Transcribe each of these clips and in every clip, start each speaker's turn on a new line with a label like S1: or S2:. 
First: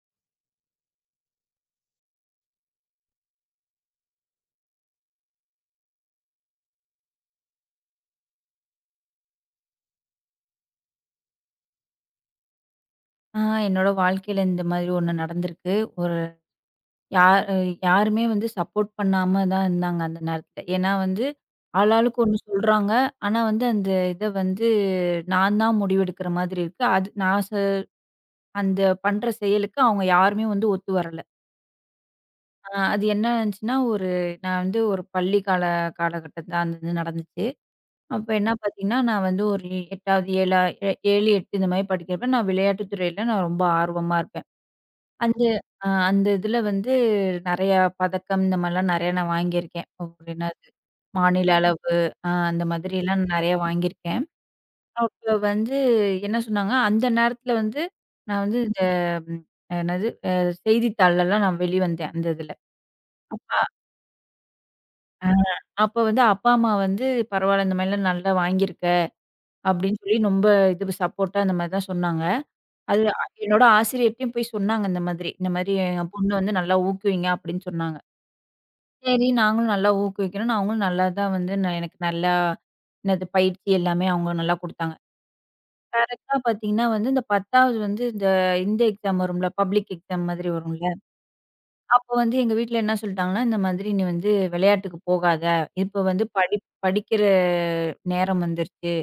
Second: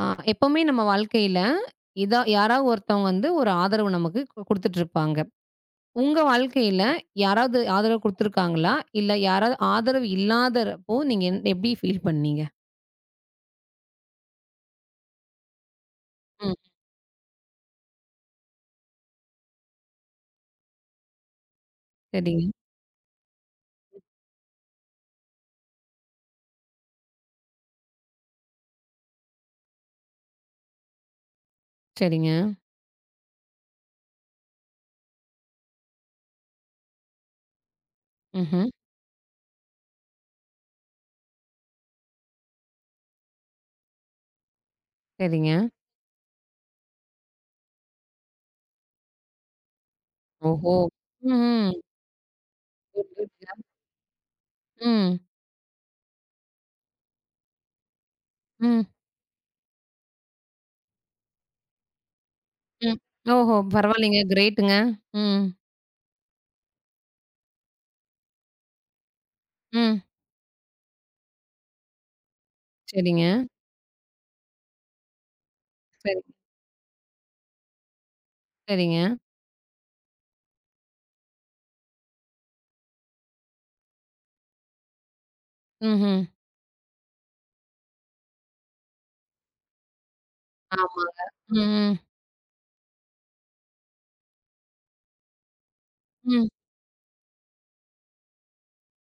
S1: ஆ, எப்பவுமே நம்ம வாழ்க்கையில, இதா யாராவது ஒருத்தவங்க வந்து ஒரு ஆதரவு நமக்கு குடுத்துட்டு இருப்பாங்க. உங்க வாழ்க்கையில யாராவது ஆதரவு குடுத்துருக்காங்களா? இல்ல யாராவது ஆதரவு இல்லாதறப்போ நீங்க எப்படி ஃபீல் பண்ணீங்க?
S2: ஆ என்னோட வாழ்க்கையில இந்த மாதிரி ஒண்ணு நடந்திருக்கு. ஒரு
S1: ம்.
S2: யார் யாருமே வந்து சப்போர்ட் பண்ணாம தான் இருந்தாங்க அந்த நேரத்துல. ஏன்னா வந்து ஆளாளுக்கு ஒண்ணு
S1: சரிங்க,
S2: சொல்றாங்க. ஆனா வந்து அந்த இத வந்து நான் தான் முடிவெடுக்கிற மாதிரி இருக்கு. அது நான் ச அந்த பண்ற செயலுக்கு அவங்க யாருமே வந்து ஒத்து வரல.
S1: சரிங்க.
S2: அது என்ன ஆச்சுன்னா, ஒரு நான் வந்து ஒரு பள்ளி காலகட்டத்துல அந்த இது நடந்துச்சு. அப்ப என்ன
S1: ம்ஹ்ம்.
S2: பார்த்தீங்கன்னா, நான் வந்து ஒரு 8வது 7 7, 8 இந்த மாரி படிக்கிறப்ப நான் விளையாட்டு துறையில நான் ரொம்ப ஆர்வமா இருப்பேன். அந்த
S1: சரிங்க.
S2: அந்த இதுல வந்து நெறையா பதக்கம் இந்த மாரிலாம் நெறையா நான் வாங்கியிருக்கேன். ஒரு என்னது
S1: ஓஹோ!
S2: மாநில
S1: ம்ஹ்ம்.
S2: அளவு அந்த
S1: குட்,
S2: மாதிரிலாம்
S1: குட்ங்க.
S2: நெறையா வாங்கியிருக்கேன்.
S1: ம்.
S2: அப்ப வந்து என்ன சொன்னாங்க, அந்த நேரத்துல வந்து நான் வந்து இந்த
S1: ம்.
S2: ம் என்னது செய்தித்தாள்லலாம் நான் வெளிவந்தேன் அந்த இதுல.
S1: ம்.
S2: அப்ப
S1: ஓஹோ! பரவாயில்லைங்க. கிரேட்டுங்க.
S2: அ
S1: ம்.
S2: அப்ப வந்து அப்பா, அம்மா வந்து "பரவால்ல இந்த மாரிலாம் நல்லா வாங்கியிருக்க" அப்படின்னு
S1: ம்.
S2: சொல்லி ரொம்ப இது சப்போர்ட்டா அந்த மாரி தான் சொன்னாங்க. அது
S1: சரிங்க.
S2: என்னோட ஆசிரியர்ட்டயும் போய் சொன்னாங்க இந்த மாதிரி. இந்த மாதிரி "எங்க
S1: சரி,
S2: பொண்ணு வந்து நல்லா ஊக்குவிங்க" அப்படின்னு சொன்னாங்க.
S1: சரிங்க.
S2: சரி, நாங்களும் நல்லா ஊக்குவிக்கணும்னு, அவங்களும் நல்லா தான் வந்து எனக்கு நல்லா என்னது பயிற்சி எல்லாமே அவங்க நல்லா குடுத்தாங்க.
S1: ம்ஹ்ம்.
S2: கரெக்ட்டா பார்த்தீங்கன்னா வந்து, இந்த 10வது வந்து இந்த இந்த எக்ஸாம் வரும்ல, பப்ளிக் எக்ஸாம் மாதிரி வரும்ல.
S1: ஆமாங்க. ம், ம்.
S2: அப்போ வந்து எங்க வீட்ல என்ன சொல்ட்டாங்கன்னா, "இந்த மாதிரி நீ வந்து விளையாட்டுக்கு போகாத. இப்ப வந்து
S1: ம்.
S2: படிக்கிற நேரம் வந்துருச்சு.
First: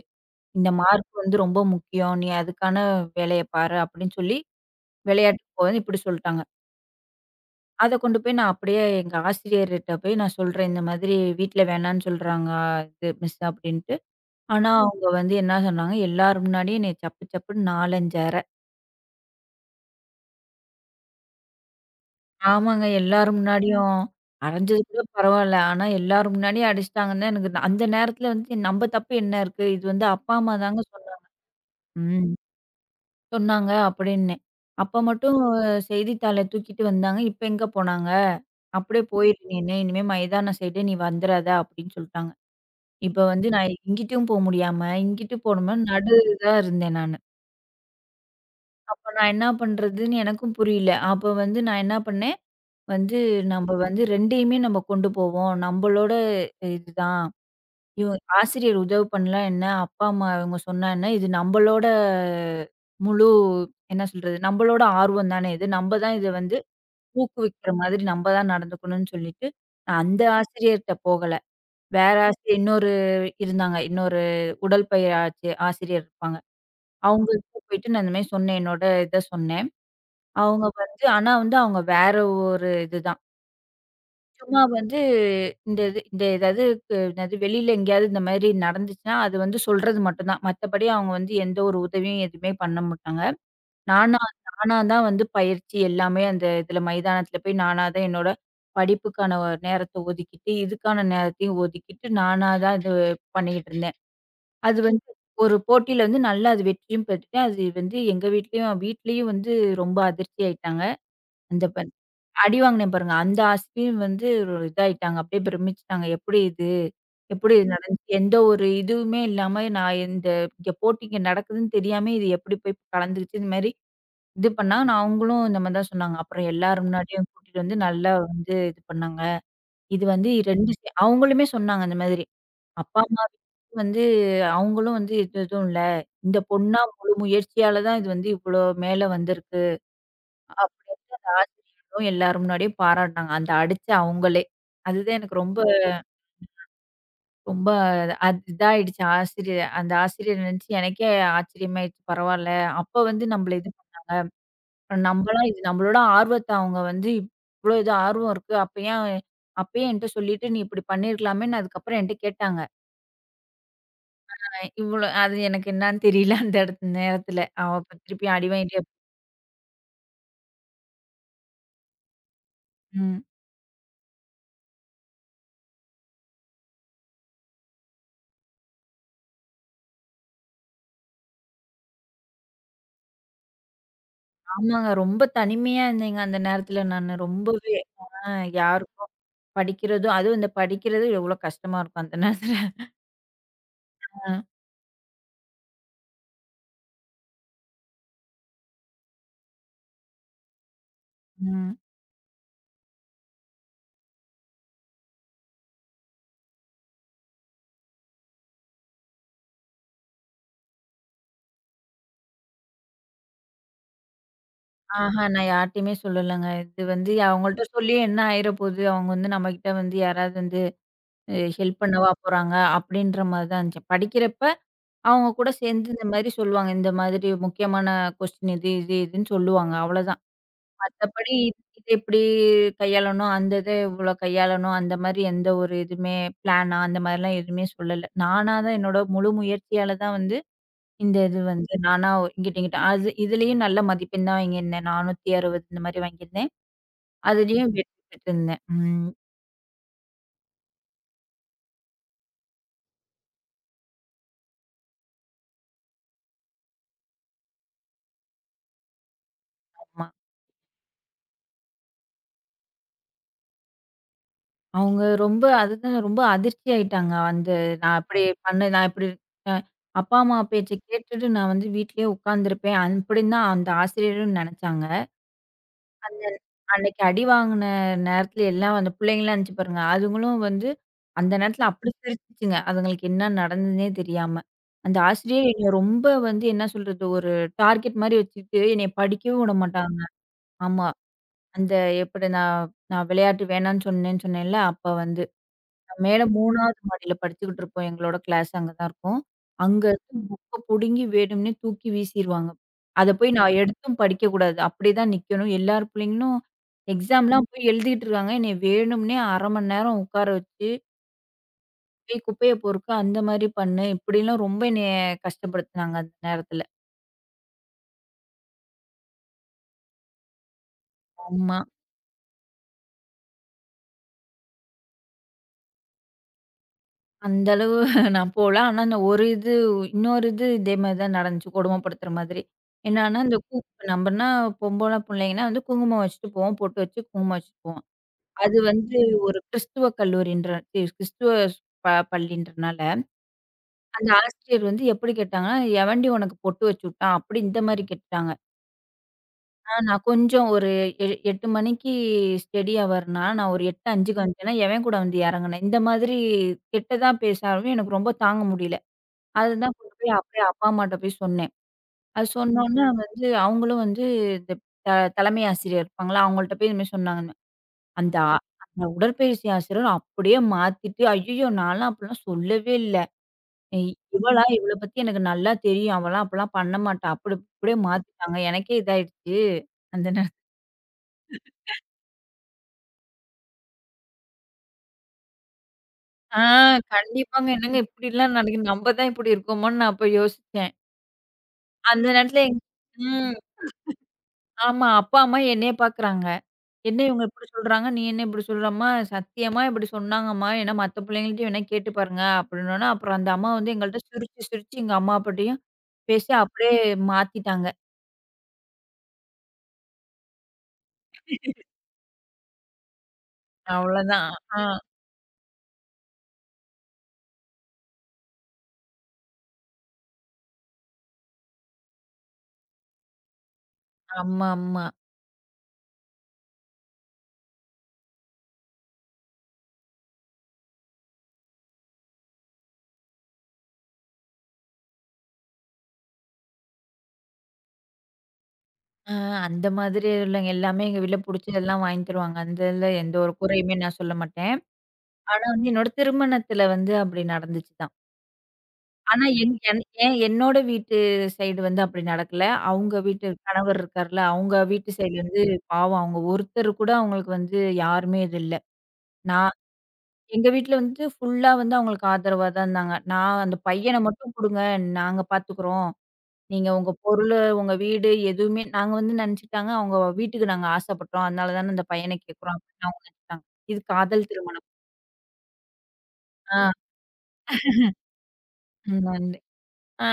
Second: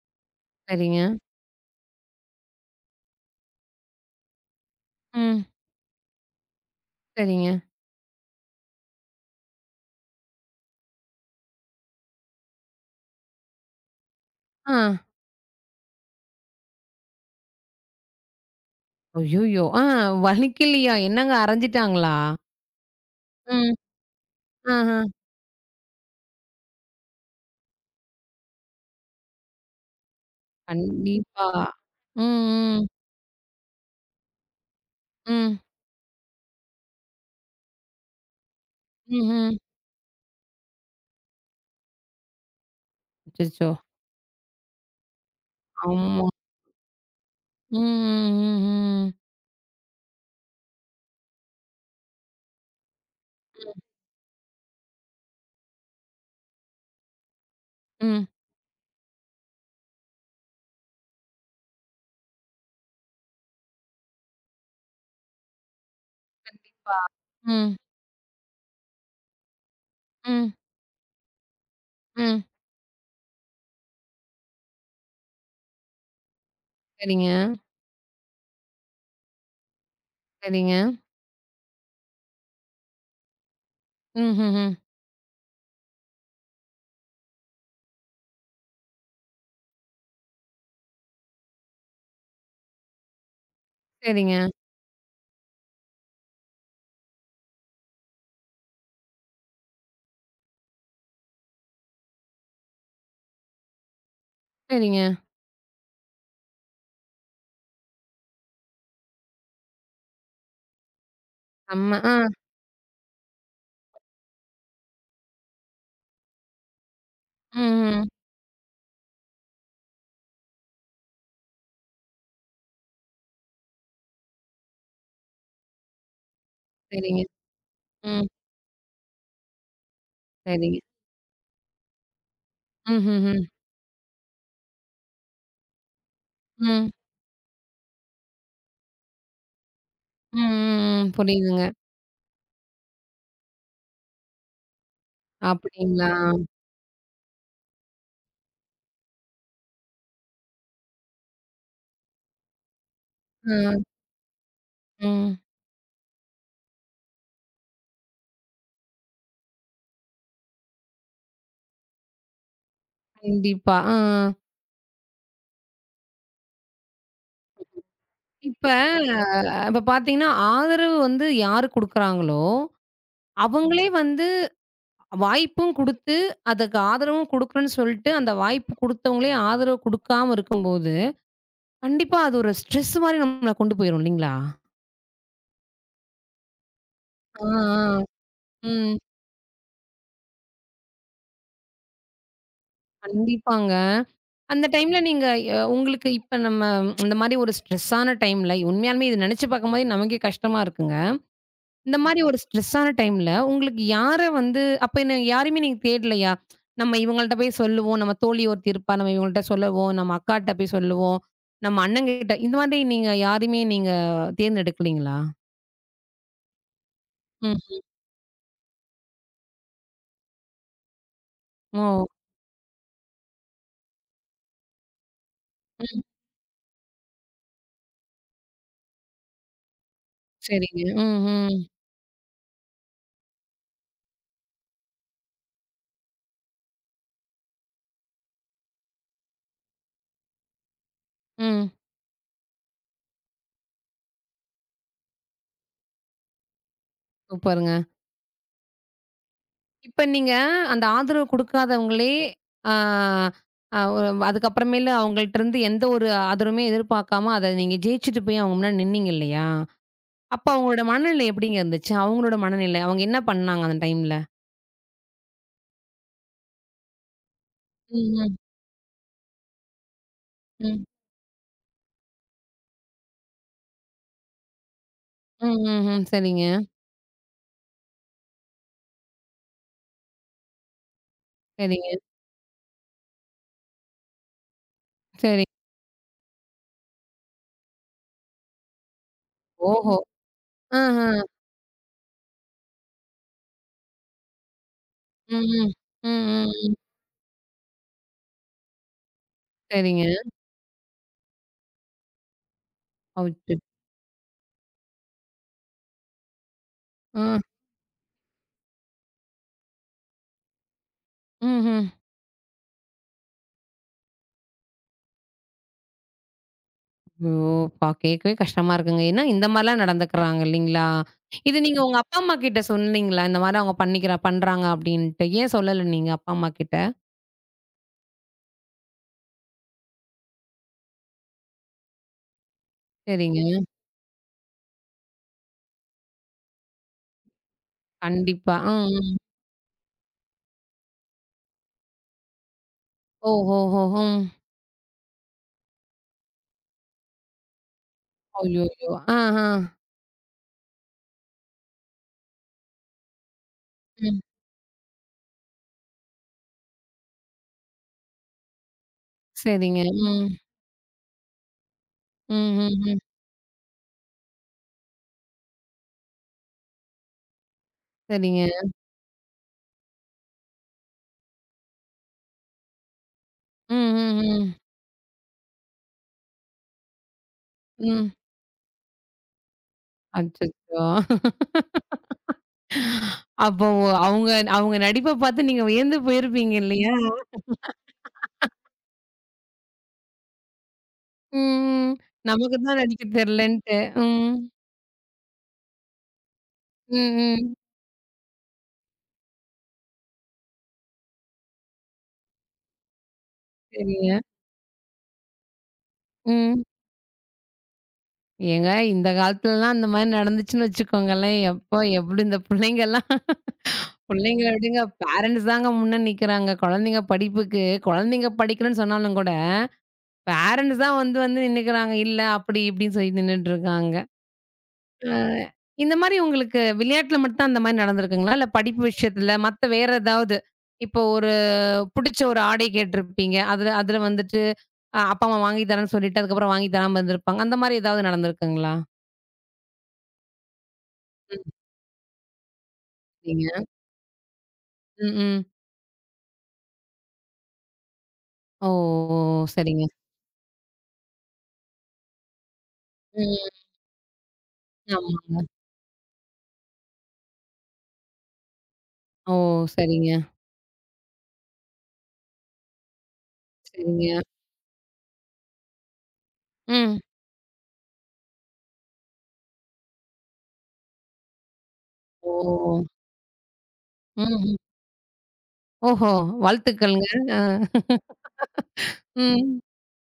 S2: இந்த
S1: சரிங்க.
S2: மார்க் வந்து ரொம்ப முக்கியம். நீ அதுக்கான வேலைய பாரு" அப்படின்னு சொல்லி,
S1: ம்.
S2: விளையாட்டுக்கு போகாதன்னு இப்படி சொல்ட்டாங்க.
S1: சரிங்க.
S2: அத கொண்டு போய் நான் அப்படியே எங்க ஆசிரியர்ட்ட போய் நான் சொல்றேன். இந்த மாதிரி வீட்ல வேணான்னு சொல்றாங்க இது மிஸ் அப்படின்ட்டு. ஆனா
S1: ஆ.
S2: ம். அவங்க வந்து என்ன சொன்னாங்க, எல்லார் முன்னாடியும் என்னைய சப்பு சப்புன்னு 4, 5 அர.
S1: ஐய்யய்யோ! ஆ, வலிக்கலையா? என்னங்க அரைஞ்சிட்டாங்களா?
S2: ஆமாங்க எல்லார் ம்.
S1: ம்.
S2: முன்னாடியும். அரைஞ்சது
S1: ஆஹா.
S2: கூட பரவால்ல. ஆனா எல்லார் முன்னாடியும் அடிச்சுட்டாங்கன்னா எனக்கு அந்த நேரத்துல வந்து நம்ம தப்பு என்ன இருக்கு? இது வந்து அப்பா, அம்மா தாங்க சொன்னாங்க.
S1: கண்டிப்பா. ம்,
S2: ம்.
S1: ம்,
S2: சொன்னாங்க அப்படின்னு. அப்ப மட்டும்
S1: ம்,
S2: செய்தித்தாள தூக்கிட்டு வந்தாங்க. இப்ப எங்க போனாங்க? அப்படியே போயிரு
S1: ம்ஹ்ம்.
S2: நீனு. இனிமே மைதானம் சைடு நீ வந்துராத அப்படின்னு சொல்ட்டாங்க. இப்ப வந்து
S1: அச்சச்சோ!
S2: நான் இங்கிட்டும் போ முடியாம, இங்கிட்டு போணுமா நடு
S1: ஆமா.
S2: இதா இருந்தேன் நானு.
S1: ம், ம், ம்,
S2: அப்ப
S1: ம்.
S2: நான் என்ன பண்றதுன்னு எனக்கும் புரியல. அப்ப வந்து நான் என்ன பண்ணேன், வந்து நம்ம வந்து 2யுமே நம்ம கொண்டு போவோம். நம்பளோட இதுதான். இவ
S1: ம்.
S2: ஆசிரியர் உதவி பண்ணல என்ன, அப்பா, அம்மா இவங்க சொன்னா என்ன, இது நம்பளோட முழு என்ன சொல்றது, நம்பளோட ஆர்வம் தானே இது. நம்ப தான் இத வந்து
S1: கண்டிப்பா.
S2: ஊக்குவிக்கிற
S1: ம்,
S2: மாதிரி நம்ப தான் நடந்துக்கணும்னு சொல்லிட்டு, நான் அந்த
S1: ம்,
S2: ஆசிரியர்ட்ட போகல. வேற
S1: ம்.
S2: ஆசிரியர் இன்னொரு இருந்தாங்க. இன்னொரு உடல்பயிர் ஆச்சி ஆசிரியர் இருப்பாங்க.
S1: சரிங்க,
S2: அவங்கள்ட்ட போயிட்டு நான் இந்த மாரி சொன்னேன். என்னோட இத சொன்னேன். அவங்க
S1: சரிங்க.
S2: வந்து ஆனா வந்து அவங்க வேற ஒரு இதுதான். சும்மா
S1: ம்ஹ்ஹ்ம்.
S2: வந்து இந்த இது இந்த ஏதாவது என்னது வெளியில எங்கேயாவது இந்த மாரி நடந்துச்சுன்னா, அது வந்து சொல்றது மட்டும் தான். மத்தபடி அவங்க வந்து எந்த ஒரு உதவியும் எதுவுமே பண்ண மாட்டாங்க. நானா
S1: சரிங்க,
S2: நானா தான் வந்து பயிற்சி எல்லாமே அந்த இதுல மைதானத்துல போய் நானா தான் என்னோட படிப்புக்கான நேரத்த ஒதுக்கிட்டு, இதுக்கான நேரத்தையும் ஒதுக்கிட்டு நானா தான் இது பண்ணிக்கிட்டு இருந்தேன். அது வந்து
S1: சரிங்க.
S2: ஒரு போட்டியில வந்து நல்லா அது வெற்றியும் பெற்று, அது வந்து எங்க வீட்லயும் வீட்லயும் வந்து ரொம்ப அதிர்ச்சி ஆயிட்டாங்க. அந்த ப
S1: செம்ம. ஆ.
S2: அடி வாங்கினேன் பாருங்க, அந்த ஆசிரியரும் வந்து ஒரு இதாயிட்டாங்க. அப்படியே பிரமிச்சுட்டாங்க. எப்படி இது? எப்படி இது
S1: ம்ஹ்ம்.
S2: நடந்துச்சு? எந்த ஒரு இதுவுமே இல்லாம நான் இந்த இங்க போட்டி இங்க நடக்குதுன்னு தெரியாம இது எப்படி போய் கலந்துருச்சு? இந்த மாரி இது பண்ணாங்க. நான் அவங்களும் இந்த மாரி தான் சொன்னாங்க. அப்புறம் எல்லார்
S1: சரிங்க,
S2: முன்னாடியும் கூட்டிட்டு வந்து நல்லா
S1: ம்.
S2: வந்து இது பண்ணாங்க. இது வந்து 2
S1: சரிங்க.
S2: சே அவங்களுமே சொன்னாங்க அந்த மாதிரி. அப்பா, அம்மா
S1: ம்ஹ்ஹ்ம்.
S2: வந்து அவங்களும் வந்து இது எதுவும் இல்ல. இந்த பொண்ணா
S1: ம்.
S2: முழு முயற்சியால தான் இது வந்து இவ்ளோ மேல வந்திருக்கு.
S1: ம்,
S2: அப்ப
S1: ம், ம். புரியுதுங்க.
S2: ஆசிரியர்களும் எல்லார் முன்னாடியும் பாராட்டுனாங்க. அந்த அடிச்ச அவங்களே. அதுதான் எனக்கு ரொம்ப
S1: அப்படிங்களா?
S2: ரொம்ப அது இதாயிடுச்சு. ஆசிரியர் அந்த ஆசிரியர் நினைச்சு எனக்கே ஆச்சரியமாயிடுச்சு. பரவால்ல. அப்ப வந்து நம்மள இது
S1: ஆ. ம்.
S2: நம்மளா இது நம்மளோட ஆர்வத்த அவங்க வந்து இவ்ளோ இது ஆர்வம் இருக்கு. அப்ப ஏன் அப்பயே என்ட்ட சொல்லிட்டு நீ இப்படி பண்ணியிருக்கலாமேன்னு அதுக்கப்புறம் என்ட்ட கேட்டாங்க.
S1: கண்டிப்பா. ஆ.
S2: இவ்வளோ அது எனக்கு என்னான்னு தெரியல அந்த இடத்து நேரத்துல. அவ அப்ப திருப்பி அடி
S1: இப்ப
S2: வாங்கிட்டே
S1: இப்ப பார்த்தீங்கன்னா, ஆதரவு வந்து யாரு குடுக்குறாங்களோ,
S2: ம்.
S1: அவங்களே வந்து வாய்ப்பும் குடுத்து, அதுக்கு ஆதரவும் குடுக்குறேன்னு சொல்ட்டு, அந்த வாய்ப்பு குடுத்தவங்களே ஆதரவு குடுக்காம இருக்கும்போது, கண்டிப்பா அது ஒரு ஸ்ட்ரெஸ் மாரி நம்மள கொண்டு போயிரும் இல்லைங்களா?
S2: ஆமாங்க. ரொம்ப தனிமையா இருந்தேங்க அந்த நேரத்துல நானு.
S1: ஆ,
S2: ரொம்பவே.
S1: ஆ.
S2: ஆ
S1: ம்.
S2: யாருக்கும் படிக்கிறதும் அதுவும் இந்த படிக்கிறது எவ்வளோ கஷ்டமா இருக்கும் அந்த நேரத்துல.
S1: கண்டிப்பாங்க.
S2: ஆ.
S1: அந்த டைம்ல நீங்க உங்களுக்கு இப்ப நம்ம இந்த மாரி ஒரு ஸ்ட்ரெஸ்ஸான டைம்ல, உண்மையாலுமே இத நெனச்சு பார்க்கும்போதே நமக்கே கஷ்டமா இருக்குங்க.
S2: ம்.
S1: இந்த மாரி ஒரு ஸ்ட்ரெஸ்ஸான டைம்ல, உங்களுக்கு யார வந்து அப்ப என்ன யாரையுமே நீங்க தேடலையா? நம்ம இவங்கள்ட்ட போய் சொல்லுவோம். நம்ம தோழி ஒருத்தி இருப்பா. நம்ம இவங்கள்ட்ட சொல்லுவோம். நம்ம அக்காட்ட போய் சொல்லுவோம். நம்ம அண்ணங்கிட்ட இந்த மாதிரி நீங்க யாரையுமே நீங்க தேர்ந்தெடுக்கலீங்களா?
S2: ஆஹா நான் யார்ட்டயுமே சொல்லலங்க. இது வந்து அவங்கள்ட்ட
S1: ம்.
S2: சொல்லி என்ன ஆயிர போகுது? அவங்க வந்து நம்மகிட்ட வந்து யாராவது வந்து ஹெல்ப்
S1: ஓ!
S2: பண்ணவா போறாங்க? அப்படின்ற மாரி தான் இருந்துச்சு. படிக்கிறப்ப அவங்க கூட சேர்ந்து
S1: ம்.
S2: இந்த மாரி சொல்லுவாங்க. இந்த மாதிரி முக்கியமான கொஸ்டின் இது, இது, இதுன்னு சொல்லுவாங்க. அவ்வளோதான்.
S1: சரிங்க. ம்,
S2: மத்தபடி
S1: ம்,
S2: இது எப்படி கையாளணும், அந்த இத இவ்ளோ கையாளணும், அந்த மாரி எந்த ஒரு இதுவுமே பிளானா அந்த மாரிலாம் எதுவுமே சொல்லல. நானா தான் என்னோட முழு முயற்சியால தான் வந்து இந்த இது
S1: ம்.
S2: வந்து நானா இங்கிட்டு, இங்கிட்டு அது இதுலயும் நல்ல மதிப்பெண் தான் வாங்கியிருந்தேன். 460 இந்த மாரி வாங்கியிருந்தேன்.
S1: சூப்பருங்க.
S2: அதுலயும் வெற்றி பெற்றிருந்தேன். ம்.
S1: இப்ப நீங்க அந்த ஆதரவு குடுக்காதவங்களே, ஆ, ஒரு அதுக்கப்புறமேலு அவங்கள்ட்ட இருந்து எந்த ஒரு ஆதரவுமே எதிர்பார்க்காம, அத நீங்க ஜெயிச்சுட்டு போய் அவங்க முன்னாடி நின்னீங்க இல்லையா?
S2: ஆமா.
S1: அப்ப அவங்களோட மனநிலை எப்படிங்க இருந்துச்சு? அவங்களோட மனநிலை, அவங்க என்ன பண்ணாங்க அந்த டைம்ல?
S2: அவங்க ரொம்ப அதுதான் ரொம்ப அதிர்ச்சி ஆயிட்டாங்க. அந்த நான்
S1: ம்,
S2: அப்படி
S1: ம்,
S2: பண்ண நான் இப்படி அ அப்பா, அம்மா பேச்ச
S1: ம்.
S2: கேட்டுட்டு நான் வந்து வீட்லயே உட்காந்துருப்பேன். அப்படின்னு தான் அந்த ஆசிரியரும் நெனச்சாங்க.
S1: ம், ம், ம்.
S2: அந்த
S1: சரிங்க,
S2: அன்னைக்கு அடி வாங்குன நேரத்துல எல்லாம் அந்த பிள்ளைங்கலாம் இருந்துச்சு பாருங்க. அதுங்களும் வந்து அந்த நேரத்துல
S1: சரிங்க,
S2: அப்படி சிரிச்சுச்சுங்க. அதுங்களுக்கு என்ன நடந்ததுன்னே தெரியாம. அந்த
S1: சரி.
S2: ஆசிரியர் என்னைய ரொம்ப வந்து என்ன சொல்றது, ஒரு டார்கெட் மாரி வச்சுட்டு என்னைய படிக்கவும் விட
S1: ஓஹோ!
S2: மாட்டாங்க. ஆமா.
S1: ஆஹ.
S2: அந்த எப்படி நான் நான் விளையாட்டு வேணான்னு சொன்னேன்னு சொன்னேன்ல, அப்ப வந்து
S1: ம், ம். ம்,
S2: மேல
S1: ம், ம்.
S2: 3வது மாடியில படிச்சுக்கிட்டு இருப்போம். எங்களோட கிளாஸ் அங்க தான் இருக்கும். அங்க
S1: சரிங்க.
S2: இருந்து ம். புக்க புடுங்கி வேணும்னே தூக்கி வீசிருவாங்க. அத போய் நான்
S1: அச்சச்சோ!
S2: எடுத்தும் படிக்கக்கூடாது. அப்படியே தான் நிக்கணும். எல்லார் பிள்ளைங்களும்
S1: ஆ.
S2: எக்ஸாம்லாம் போய் எழுதிட்டு இருக்காங்க. என்னைய வேணும்னே 1/2 மணி நேரம் உட்கார வச்சு,
S1: ம்ஹ்ம்.
S2: "ஏய் குப்பைய பொறுக்கு, அந்த மாரி பண்ணு" இப்படிலாம் ரொம்ப என்னைய கஷ்டப்படுத்துனாங்க அந்த நேரத்துல.
S1: ஐயோ! கேட்கவே கஷ்டமா இருக்குங்க. ஏன்னா இந்த மாரிலாம் நடந்துக்கிறாங்க இல்லைங்களா? இது
S2: ஆமா.
S1: நீங்க உங்க அப்பா, அம்மா கிட்ட சொன்னீங்களா? இந்த மாரி அவங்க பண்ணிக்கிறா பண்றாங்க அப்படின்ட்டு. ஏன் சொல்லல நீங்க அப்பா, அம்மா கிட்ட?
S2: அந்த அளவு நான் போல. ஆனா, அந்த ஒரு இது இன்னொரு இது இதே மாரி தான் நடந்துச்சு கொடுமைப்படுத்துற மாதிரி. என்னன்னா, இந்த
S1: சரிங்க.
S2: நம்பன்னா பொம்பள புள்ளைங்கன்னா வந்து குங்குமம் வச்சுட்டு போவோம். பொட்டு வச்சு குங்குமம் வச்சுட்டு போவோம். அது
S1: கண்டிப்பா. ம்,
S2: வந்து
S1: ம்.
S2: ஒரு கிறிஸ்துவ கல்லூரின்ற சி கிறிஸ்துவ பள்ளின்றனால,
S1: ஓஹோஹோ!
S2: அந்த
S1: ம்.
S2: ஆசிரியர் வந்து எப்படி கேட்டாங்கன்னா, "எவன்டி உனக்கு பொட்டு வச்சுட்டான்?" அப்படி இந்த மாரி கேட்டாங்க.
S1: ஐய்யய்யோ! ஆஹ.
S2: ஆ நான் கொஞ்சம் ஒரு 8 மணிக்கு ஸ்டடி ஹவர்னா, நான் ஒரு
S1: ம்.
S2: 8:05க்கு வந்துட்டேன்னா, எவன் கூட வந்து இறங்குனேன்? இந்த மாதிரி கெட்டதா பேச ஆரம்பி எனக்கு ரொம்ப தாங்க முடியல. அதுதான்
S1: சரிங்க.
S2: கொண்டு போய்
S1: ம்.
S2: அப்படியே அப்பா அம்மாட்ட போய் சொன்னேன். அது
S1: ம், ம்,
S2: சொன்னோனே
S1: ம்.
S2: வந்து அவங்களும் வந்து இந்த த தலைமை ஆசிரியர் இருப்பாங்களா, அவங்கள்ட்ட போய் இதுமாரி சொன்னாங்கன்னு. அந்த அ
S1: சரிங்க.
S2: அந்த உடற்பயிற்சி ஆசிரியர் அப்படியே மாத்திட்டு, ஐய்யயோ! நான்லாம் அப்படிலாம் சொல்லவே இல்ல.
S1: ம்,
S2: இ
S1: ம்,
S2: இவளா
S1: ம்.
S2: இவள பத்தி எனக்கு நல்லா தெரியும். அவலாம் அப்பலாம் பண்ண மாட்டா. அப்படி அப்படியே
S1: ம்.
S2: மாத்திட்டாங்க. எனக்கே இதாயிடுச்சு. அந்த நேரத்துல.
S1: அச்சச்சோ! அப்போ அவுங்க அவுங்க நடிப்ப பார்த்து நீங்க வியந்து
S2: ஆ
S1: போயிருப்பீங்க இல்லையா?
S2: கண்டிப்பாங்க. என்னங்க இப்படிலாம் நடக்குது. நம்ம தான் இப்படி இருக்கோமோன்னு நான் அப்ப யோசிச்சேன்.
S1: ம்.
S2: அந்த நேரத்துல
S1: நமக்கு தான் நடிக்க
S2: ம்.
S1: தெரியலன்ட்டு. ம்.
S2: ஆமா. அப்பா, அம்மா என்னைய பாக்குறாங்க.
S1: ம்,
S2: என்ன இவங்க இப்படி
S1: ம்.
S2: சொல்றாங்க? நீ என்ன இப்படி சொல்ற? அம்மா சத்தியமா இப்படி சொன்னாங்கம்மா. ஏன்னா மத்த பிள்ளைங்கள்ட்டயும் வேணா கேட்டு பாருங்க அப்படின்னோன, அப்புறம் அந்த அம்மா வந்து எங்கள்ட்ட
S1: சரிங்க.
S2: சிரிச்சு சிரிச்சு எங்க அம்மா அப்பாட்டயும் பேசி
S1: ம்.
S2: அப்படியே மாத்திட்டாங்க.
S1: ஏங்க, இந்த காலத்துலலாம் அந்த மாரி நடந்துச்சுன்னு வச்சுக்கோங்களேன், எப்படி இந்த
S2: அவ்வளோதான்.
S1: புள்ளைங்கள
S2: ஆ
S1: விடுங்க, பேரண்ட்ஸ் தாங்க முன்ன நிக்கிறாங்க. குழந்தைங்க படிக்கலன்னு சொன்னாலும் கூட, பேரண்ட்ஸ் தான் வந்து வந்து நின்னுக்கிறாங்க. இல்ல அப்படி இப்படின்னு சொல்லி நின்னுட்டு இருக்காங்க.
S2: ஆமா, ஆமா.
S1: அ. இந்த மாரி உங்களுக்கு விளையாட்டுல மட்டும் தான் அந்த மாரி நடந்திருக்குங்களா? இல்ல படிப்பு விஷயத்துல, மத்த வேற ஏதாவது? இப்போ புடிச்ச ஒரு ஆடை கேட்டிருப்பீங்க. அதுல அதுல வந்துட்டு அப்பா, அம்மா வாங்கி தரேன்னு சொல்லிட்டு, அதுக்கப்புறம் வாங்கி தராம இருந்திருப்பாங்க. அந்த மாரி ஏதாவது நடந்திருக்குங்களா?
S2: ஆ அந்த மாதிரி இல்லங்க. எல்லாமே எங்க வீட்ல
S1: ம்.
S2: புடிச்சதெல்லாம் வாங்கி தருவாங்க. அந்த இதுல எந்த ஒரு
S1: சரிங்க.
S2: குறையுமே நான் சொல்ல மாட்டேன்.
S1: ம்,
S2: ஆனா
S1: ம்.
S2: வந்து என்னோட திருமணத்துல வந்து அப்படி நடந்துச்சு தான்.
S1: ஓ! ஓ!
S2: ஆனா என் என்
S1: சரிங்க.
S2: ஏன் என்னோட வீட்டு சைடு வந்து அப்படி நடக்கல. அவங்க வீட்டு
S1: ம்.
S2: கணவர் இருக்கார்ல, அவங்க வீட்டு சைடு வந்து
S1: ஆமாங்க.
S2: பாவம் அவங்க ஒருத்தர் கூட அவங்களுக்கு வந்து யாருமே இது இல்ல.
S1: ஓ!
S2: நான்
S1: சரிங்க,
S2: எங்க வீட்ல வந்து ஃபுல்லா வந்து அவங்களுக்கு ஆதரவா தான் இருந்தாங்க. நான் அந்த பையன
S1: சரிங்க.
S2: மட்டும் குடுங்க, நாங்க பாத்துக்குறோம். நீங்க உங்க
S1: ம்.
S2: பொருளு, உங்க வீடு எதுவுமே நாங்க வந்து நெனச்சுட்டாங்க, அவங்க வீட்டுக்கு நாங்க ஆசைப்பட்டோம். அதனால தான அந்த பையன
S1: ஓ!
S2: கேட்குறோம் அப்படின்னு அவங்க நெனச்சுட்டாங்க. இது காதல்
S1: ம்ஹ்ம்.
S2: திருமணம்.
S1: ஓஹோ! வாழ்த்துக்கள்ங்க. அ.
S2: ஆ.
S1: ம்.
S2: ஆ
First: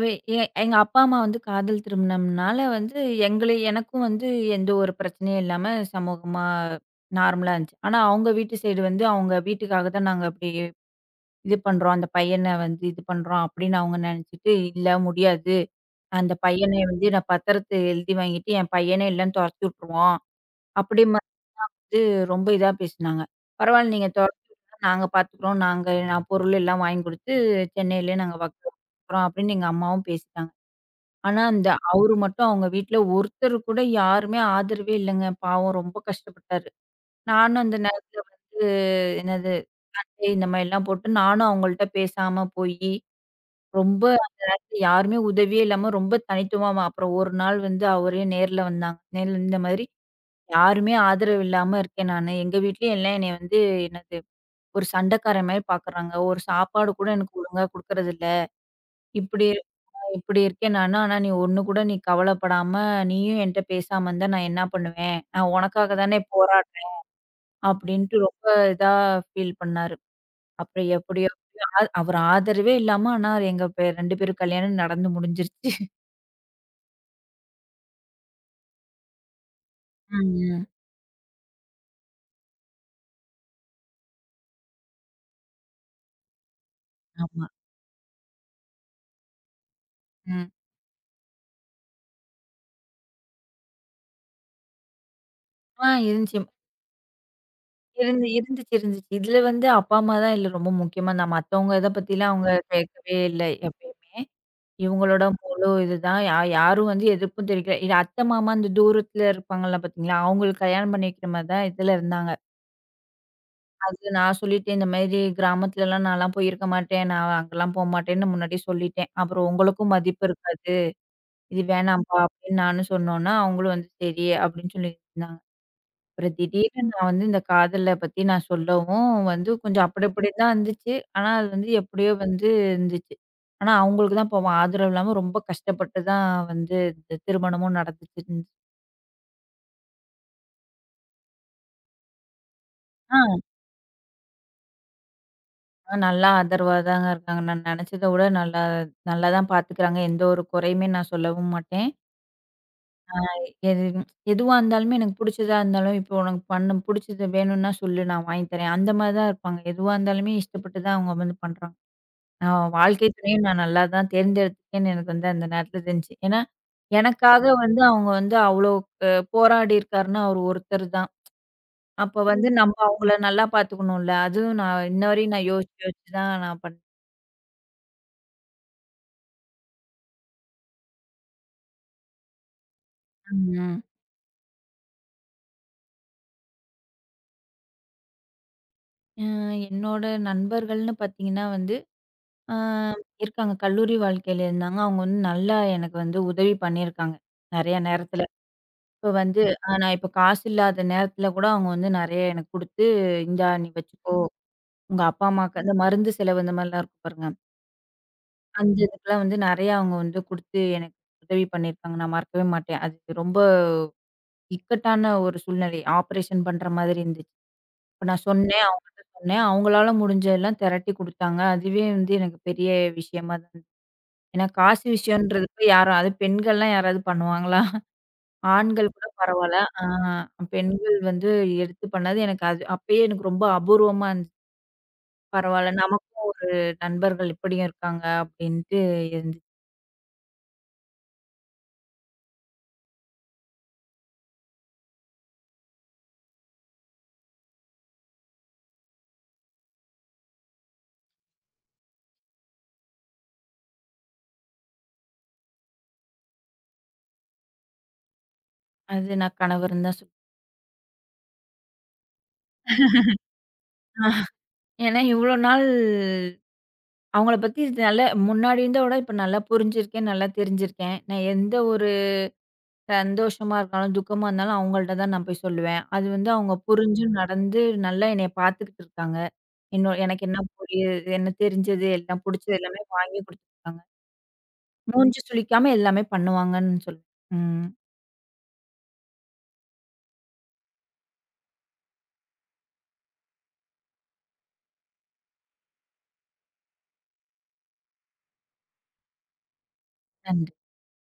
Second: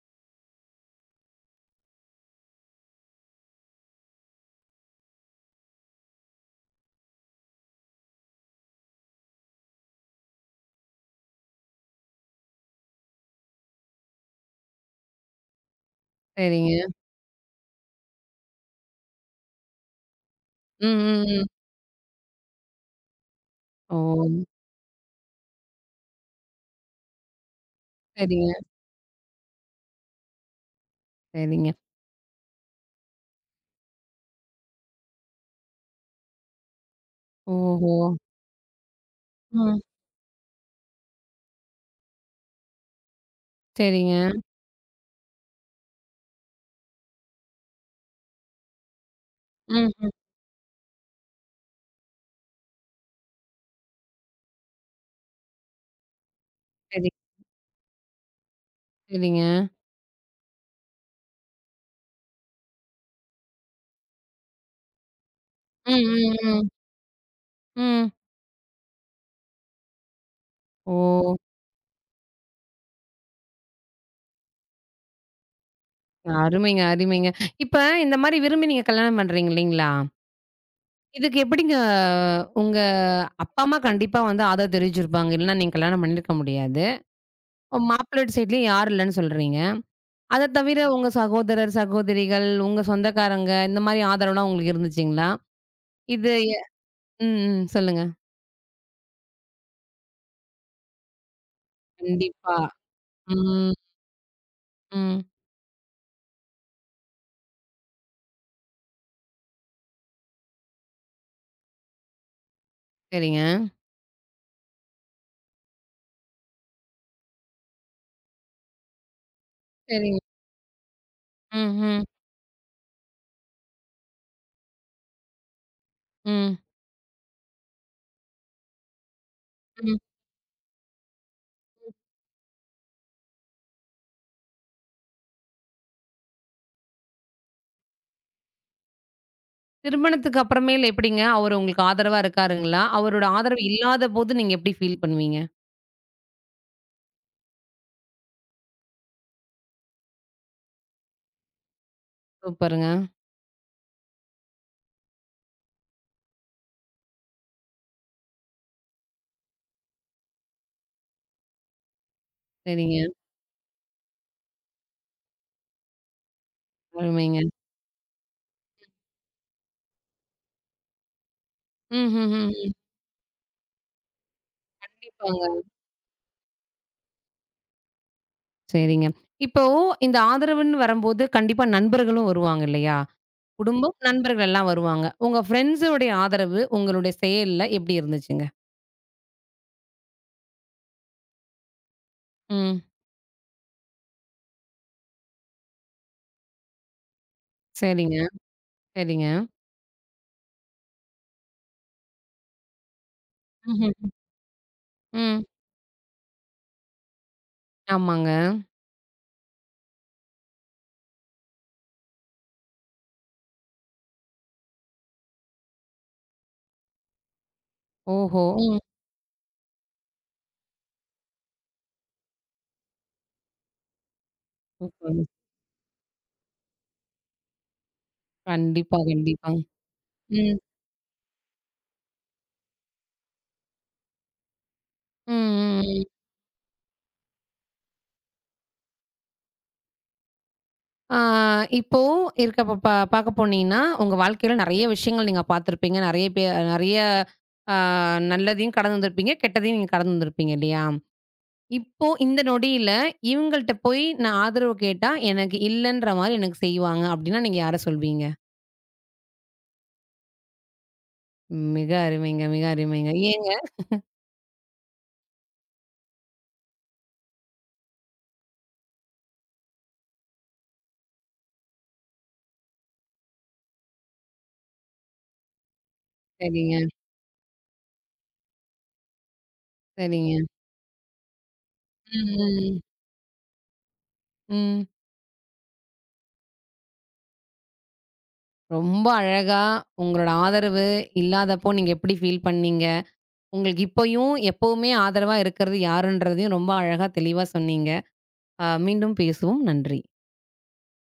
S2: வே எங்க அப்பா, அம்மா வந்து காதல் திருமணம்னால வந்து எங்கள எனக்கும் வந்து எந்த ஒரு பிரச்சனையும் இல்லாம சமூகமா நார்மலா இருந்துச்சு. ஆனா அவங்க வீட்டு சைடு வந்து அவங்க வீட்டுக்காக தான் நாங்க அப்படி இது பண்றோம். அந்த பையன வந்து இது பண்றோம் அப்படின்னு அவங்க நினைச்சுட்டு, "இல்ல முடியாது. அந்த
S1: சரிங்க.
S2: பையனை வந்து நான் பத்திரத்த எழுதி வாங்கிட்டு என் பையனே இல்லன்னு தொரத்தி விட்டுருவோம்."
S1: ம்,
S2: அப்படி
S1: ம், ம்.
S2: வந்து ரொம்ப இதா பேசினாங்க. "பரவாயில்ல
S1: ஓ!
S2: நீங்க தொரத்தி விடுங்க. நாங்க பார்த்துக்கிறோம். நாங்க நான் பொருள் எல்லாம் வாங்கி கொடுத்து சென்னையிலயே நாங்க
S1: சரிங்க,
S2: வக்கிறோம்" அப்படின்னு எங்க அம்மாவும் பேசிட்டாங்க. ஆனா, அந்த
S1: சரிங்க.
S2: அவரு மட்டும் அவங்க வீட்ல ஒருத்தர் கூட யாருமே ஆதரவே இல்லங்க. பாவம் ரொம்ப கஷ்டப்பட்டாரு. நானும் அந்த
S1: ஓஹோ!
S2: என்னது
S1: ம்.
S2: தேய் இந்த மாரிலாம் போட்டு நானும் அவங்கள்ட்ட பேசாம போயி, ரொம்ப
S1: சரிங்க.
S2: வந்து யாருமே உதவியே இல்லாம ரொம்ப தனித்துவமா அப்புறம் ஒரு நாள் வந்து அவரே நேர்ல வந்தாங்க. நேர்ல இந்த மாதிரி
S1: ம்ஹ்ம்.
S2: யாருமே ஆதரவு இல்லாம இருக்கேன் நானு. எங்க வீட்லயும் எல்லாம் என்னைய வந்து என்னது ஒரு சண்டைக்காரன் மாரி பார்க்குறாங்க. ஒரு சாப்பாடு கூட
S1: சரி,
S2: எனக்கு ஒழுங்கா குடுக்குறதில்ல.
S1: சரிங்க.
S2: இப்படி இப்படி இருக்கேன் நானு. ஆனா நீ ஒண்ணு கூட நீ கவலைப்படாம, நீயும் என்ட்ட பேசாம இருந்தா நான் என்ன பண்ணுவேன்? நான்
S1: ம்,
S2: உனக்காக தானே
S1: ம், ம்.
S2: போராடுறேன்."
S1: ம்.
S2: அப்படின்ட்டு ரொம்ப இதா ஃபீல் பண்ணாரு. அப்புறம் எப்படியோ
S1: ஓ!
S2: அவர் ஆதரவே இல்லாம ஆனா எங்க 2 பேரும் கல்யாணம் நடந்து முடிஞ்சிருச்சு.
S1: அருமைங்க, அருமைங்க. இப்ப இந்த மாரி விரும்பி நீங்க கல்யாணம் பண்றீங்க இல்லைங்களா?
S2: ம், ம்.
S1: இதுக்கு எப்படிங்க உங்க அப்பா, அம்மா கண்டிப்பா வந்து ஆதரவு தெரிவிச்சிருப்பாங்க. இல்லன்னா நீங்க கல்யாணம் பண்ணியிருக்க முடியாது.
S2: ஆமா.
S1: மாப்பிள்ளை வீட்டு சைட்லயும் யாரும் இல்லன்னு சொல்றீங்க. அத
S2: ம்.
S1: தவிர உங்க சகோதரர், சகோதரிகள், உங்க சொந்தக்காரங்க இந்த மாரி ஆதரவுலாம் உங்களுக்கு இருந்துச்சுங்களா?
S2: ஆ
S1: இது
S2: இருந்துச்சு.
S1: எ ம், ம். சொல்லுங்க.
S2: இருந்துச்சு இருந்துச்சு. இதுல வந்து அப்பா, அம்மா தான் இதுல ரொம்ப முக்கியமா இருந்தா மத்தவங்க இத பத்திலாம் அவங்க
S1: கண்டிப்பா.
S2: கேட்கவே இல்ல
S1: ம்,
S2: எப்பயுமே.
S1: ம்.
S2: இவங்களோட முழு இதுதான். யாரும் வந்து எதிர்ப்பும் தெரிவிக்கல. இது அத்தை, மாமா அந்த தூரத்துல இருப்பாங்கள்ல பார்த்தீங்களா, அவங்களுக்கு கல்யாணம் பண்ணி வைக்கிற மாரி தான் இதில இருந்தாங்க.
S1: சரிங்க.
S2: அது நான் சொல்லிட்டேன், இந்த மாரி கிராமத்துலலாம் நான்லாம் போயிருக்க மாட்டேன். நான் அங்கலாம் போமாட்டேன்னு முன்னாடியே சொல்லிட்டேன். அப்புறம் உங்களுக்கும்
S1: சரிங்க.
S2: மதிப்பு இருக்காது. இது
S1: ம், ம்,
S2: வேணாம்ப்பா அப்படின்னு நானும் சொன்னோன்னா, அவங்களும் வந்து சரி அப்படின்னு சொல்லியிருந்தாங்க. அப்புறம்
S1: ம்,
S2: திடீர்னு நான் வந்து இந்த காதல பத்தி நான் சொல்லவும் வந்து கொஞ்சம்
S1: ம்.
S2: அப்படி இப்படின்னு தான் இருந்துச்சு. ஆனா அது வந்து எப்படியோ வந்து இருந்துச்சு. ஆனா அவங்களுக்கு தான் பாவம் ஆதரவு இல்லாம ரொம்ப கஷ்டப்பட்டு தான் வந்து இந்த திருமணமும் நடந்துச்சு.
S1: திருமணத்துக்கு அப்புறமேல் எப்படிங்க? அவரு உங்களுக்கு ஆதரவா இருக்காருங்களா?
S2: ஆ
S1: அவரோட ஆதரவு இல்லாதபோது நீங்க எப்படி ஃபீல் பண்ணுவீங்க?
S2: ஆ, நல்லா ஆதரவா தாங்க இருக்காங்க. நான் நெனச்சத விட நல்லா நல்லா தான் பாத்துக்கிறாங்க. எந்த ஒரு குறையுமே நான் சொல்லவும் மாட்டேன்.
S1: சூப்பருங்க.
S2: ஆ எது எதுவா இருந்தாலுமே எனக்கு புடிச்சதா இருந்தாலும், "இப்போ உனக்கு பண்ணு புடிச்சது வேணும்னா சொல்லு நான் வாங்கி தரேன்." அந்த மாரி தான் இருப்பாங்க. எதுவா இருந்தாலுமே இஷ்டப்பட்டு தான் அவங்க வந்து பண்றாங்க. ஆ
S1: சரிங்க.
S2: வாழ்க்கை துணையும் நான் நல்லா தான் தேர்ந்தெடுத்துட்டேன்னு எனக்கு வந்து அந்த நேரத்துல தெரிஞ்சுச்சு. ஏன்னா,
S1: அருமைங்க.
S2: எனக்காக வந்து அவங்க வந்து அவ்ளோ அ போராடி இருக்காருன்னா, அவரு ஒருத்தர் தான். அப்ப
S1: ம்ஹ்ஹ்ம்.
S2: வந்து ம். நம்ம அவங்கள நல்லா பார்த்துக்கணும்ல. அதுவும் நான் இன்ன வரையும் நான்
S1: கண்டிப்பாங்க.
S2: யோசிச்சு யோசிச்சு தான் நான் பண்ணேன்.
S1: சரிங்க. இப்போ இந்த ஆதரவுன்னு வரும்போது, கண்டிப்பா நண்பர்களும் வருவாங்க இல்லையா?
S2: ம்.
S1: குடும்பம், நண்பர்கள் எல்லாம் வருவாங்க. உங்க ஃப்ரெண்ட்ஸோடைய ஆதரவு உங்களுடைய செயல்ல எப்படி இருந்துச்சுங்க?
S2: அ என்னோட நண்பர்கள்னு பார்த்தீங்கன்னா வந்து, அ
S1: ம்.
S2: இருக்காங்க. கல்லூரி வாழ்க்கையில இருந்தாங்க. அவங்க வந்து நல்லா எனக்கு வந்து உதவி பண்ணியிருக்காங்க. நெறைய
S1: சரிங்க,
S2: நேரத்துல. இப்ப
S1: சரிங்க.
S2: வந்து நான் இப்ப காசு இல்லாத நேரத்துல கூட அவங்க வந்து நெறைய எனக்கு குடுத்து, "இந்தா நீ
S1: ம்ஹ்ம்.
S2: வச்சுக்கோ." உங்க அப்பா,
S1: ம்.
S2: அம்மாக்கு அந்த மருந்து செலவு இந்த மாரிலாம் இருக்கும் பாருங்க.
S1: ஆமாங்க.
S2: அந்த இதுக்கெல்லாம் வந்து நெறையா அவங்க வந்து குடுத்து எனக்கு உதவி பண்ணியிருக்காங்க. நான் மறக்கவே மாட்டேன். அது ரொம்ப இக்கட்டான ஒரு சூழ்நிலை. ஆப்ரேஷன் பண்ற மாதிரி இருந்துச்சு. இப்ப நான்
S1: ஓஹோ!
S2: சொன்னேன்,
S1: ம்.
S2: அவங்கட்ட சொன்னேன். அவங்களால முடிஞ்சதெல்லாம் திரட்டி குடுத்தாங்க. அதுவே வந்து எனக்கு பெரிய விஷயமா தான் இருந்துச்சு. ஏன்னா காசு
S1: சூப்பருங்க.
S2: விஷயம்ன்றதுக்கு யாரும் அது பெண்கள்லாம் யாராவது பண்ணுவாங்களா? ஆண்கள்
S1: கண்டிப்பா,
S2: கூட பரவால்ல.
S1: கண்டிப்பாங்க.
S2: ஆ
S1: ம்.
S2: பெண்கள் வந்து எடுத்து பண்ணது எனக்கு அது அப்பயே எனக்கு ரொம்ப அபூர்வமா இருந்துச்சு.
S1: ம்,
S2: பரவால்ல.
S1: ம், ம்.
S2: நமக்கும் ஒரு நண்பர்கள் இப்படியும் இருக்காங்க அப்படின்ட்டு இருந்துச்சு.
S1: ஆ, இப்போ இருக்க ப பா பாக்க போனீங்கன்னா, உங்க வாழ்க்கையில நெறைய விஷயங்கள் நீங்க பார்த்திருப்பீங்க. நெறைய பே நெறைய ஆ நல்லதையும் கடந்து வந்திருப்பீங்க. கெட்டதையும் நீங்க கடந்து வந்திருப்பீங்க இல்லையா? இப்போ இந்த நொடியில இவங்கள்ட்ட போய் நான் ஆதரவு கேட்டா, எனக்கு இல்லன்ற மாரி எனக்கு செய்வாங்க அப்டின்னா, நீங்க யார சொல்வீங்க?
S2: அது நான் கணவர்ன்னு தான்
S1: மிக அருமைங்க, மிக அருமைங்க. ஏங்க?
S2: சொல்லுவேன். ஏன்னா இவ்வளோ நாள் அவங்கள பத்தி நல்லா முன்னாடி இருந்தத விட இப்ப நல்லா புரிஞ்சிருக்கேன், நல்லா தெரிஞ்சிருக்கேன். நான் எந்த ஒரு சந்தோஷமா இருந்தாலும், துக்கமா இருந்தாலும் அவங்கள்ட்ட தான் நான் போய் சொல்லுவேன். அது வந்து அவங்க
S1: சரிங்க,
S2: புரிஞ்சு நடந்து நல்லா என்னைய பார்த்துக்கிட்டு இருக்காங்க. இன்னும் எனக்கு என்ன
S1: சரிங்க.
S2: புரியுது, என்ன தெரிஞ்சது, எல்லாம்
S1: ம்,
S2: புடிச்சது
S1: ம்,
S2: எல்லாமே வாங்கி குடுத்துருக்காங்க.
S1: ம்.
S2: மூஞ்சி சுளிக்காம எல்லாமே பண்ணுவாங்கன்னு சொல்லுவேன். ம்.
S1: ரொம்ப அழகா உங்களோட ஆதரவு இல்லாதப்போ நீங்க எப்டி ஃபீல் பண்ணீங்க? உங்களுக்கு இப்பயும், எப்பவுமே ஆதரவா இருக்கிறது யாருன்றதையும் ரொம்ப அழகா, தெளிவா சொன்னீங்க. மீண்டும் பேசுவோம். நன்றி.
S2: நன்றி.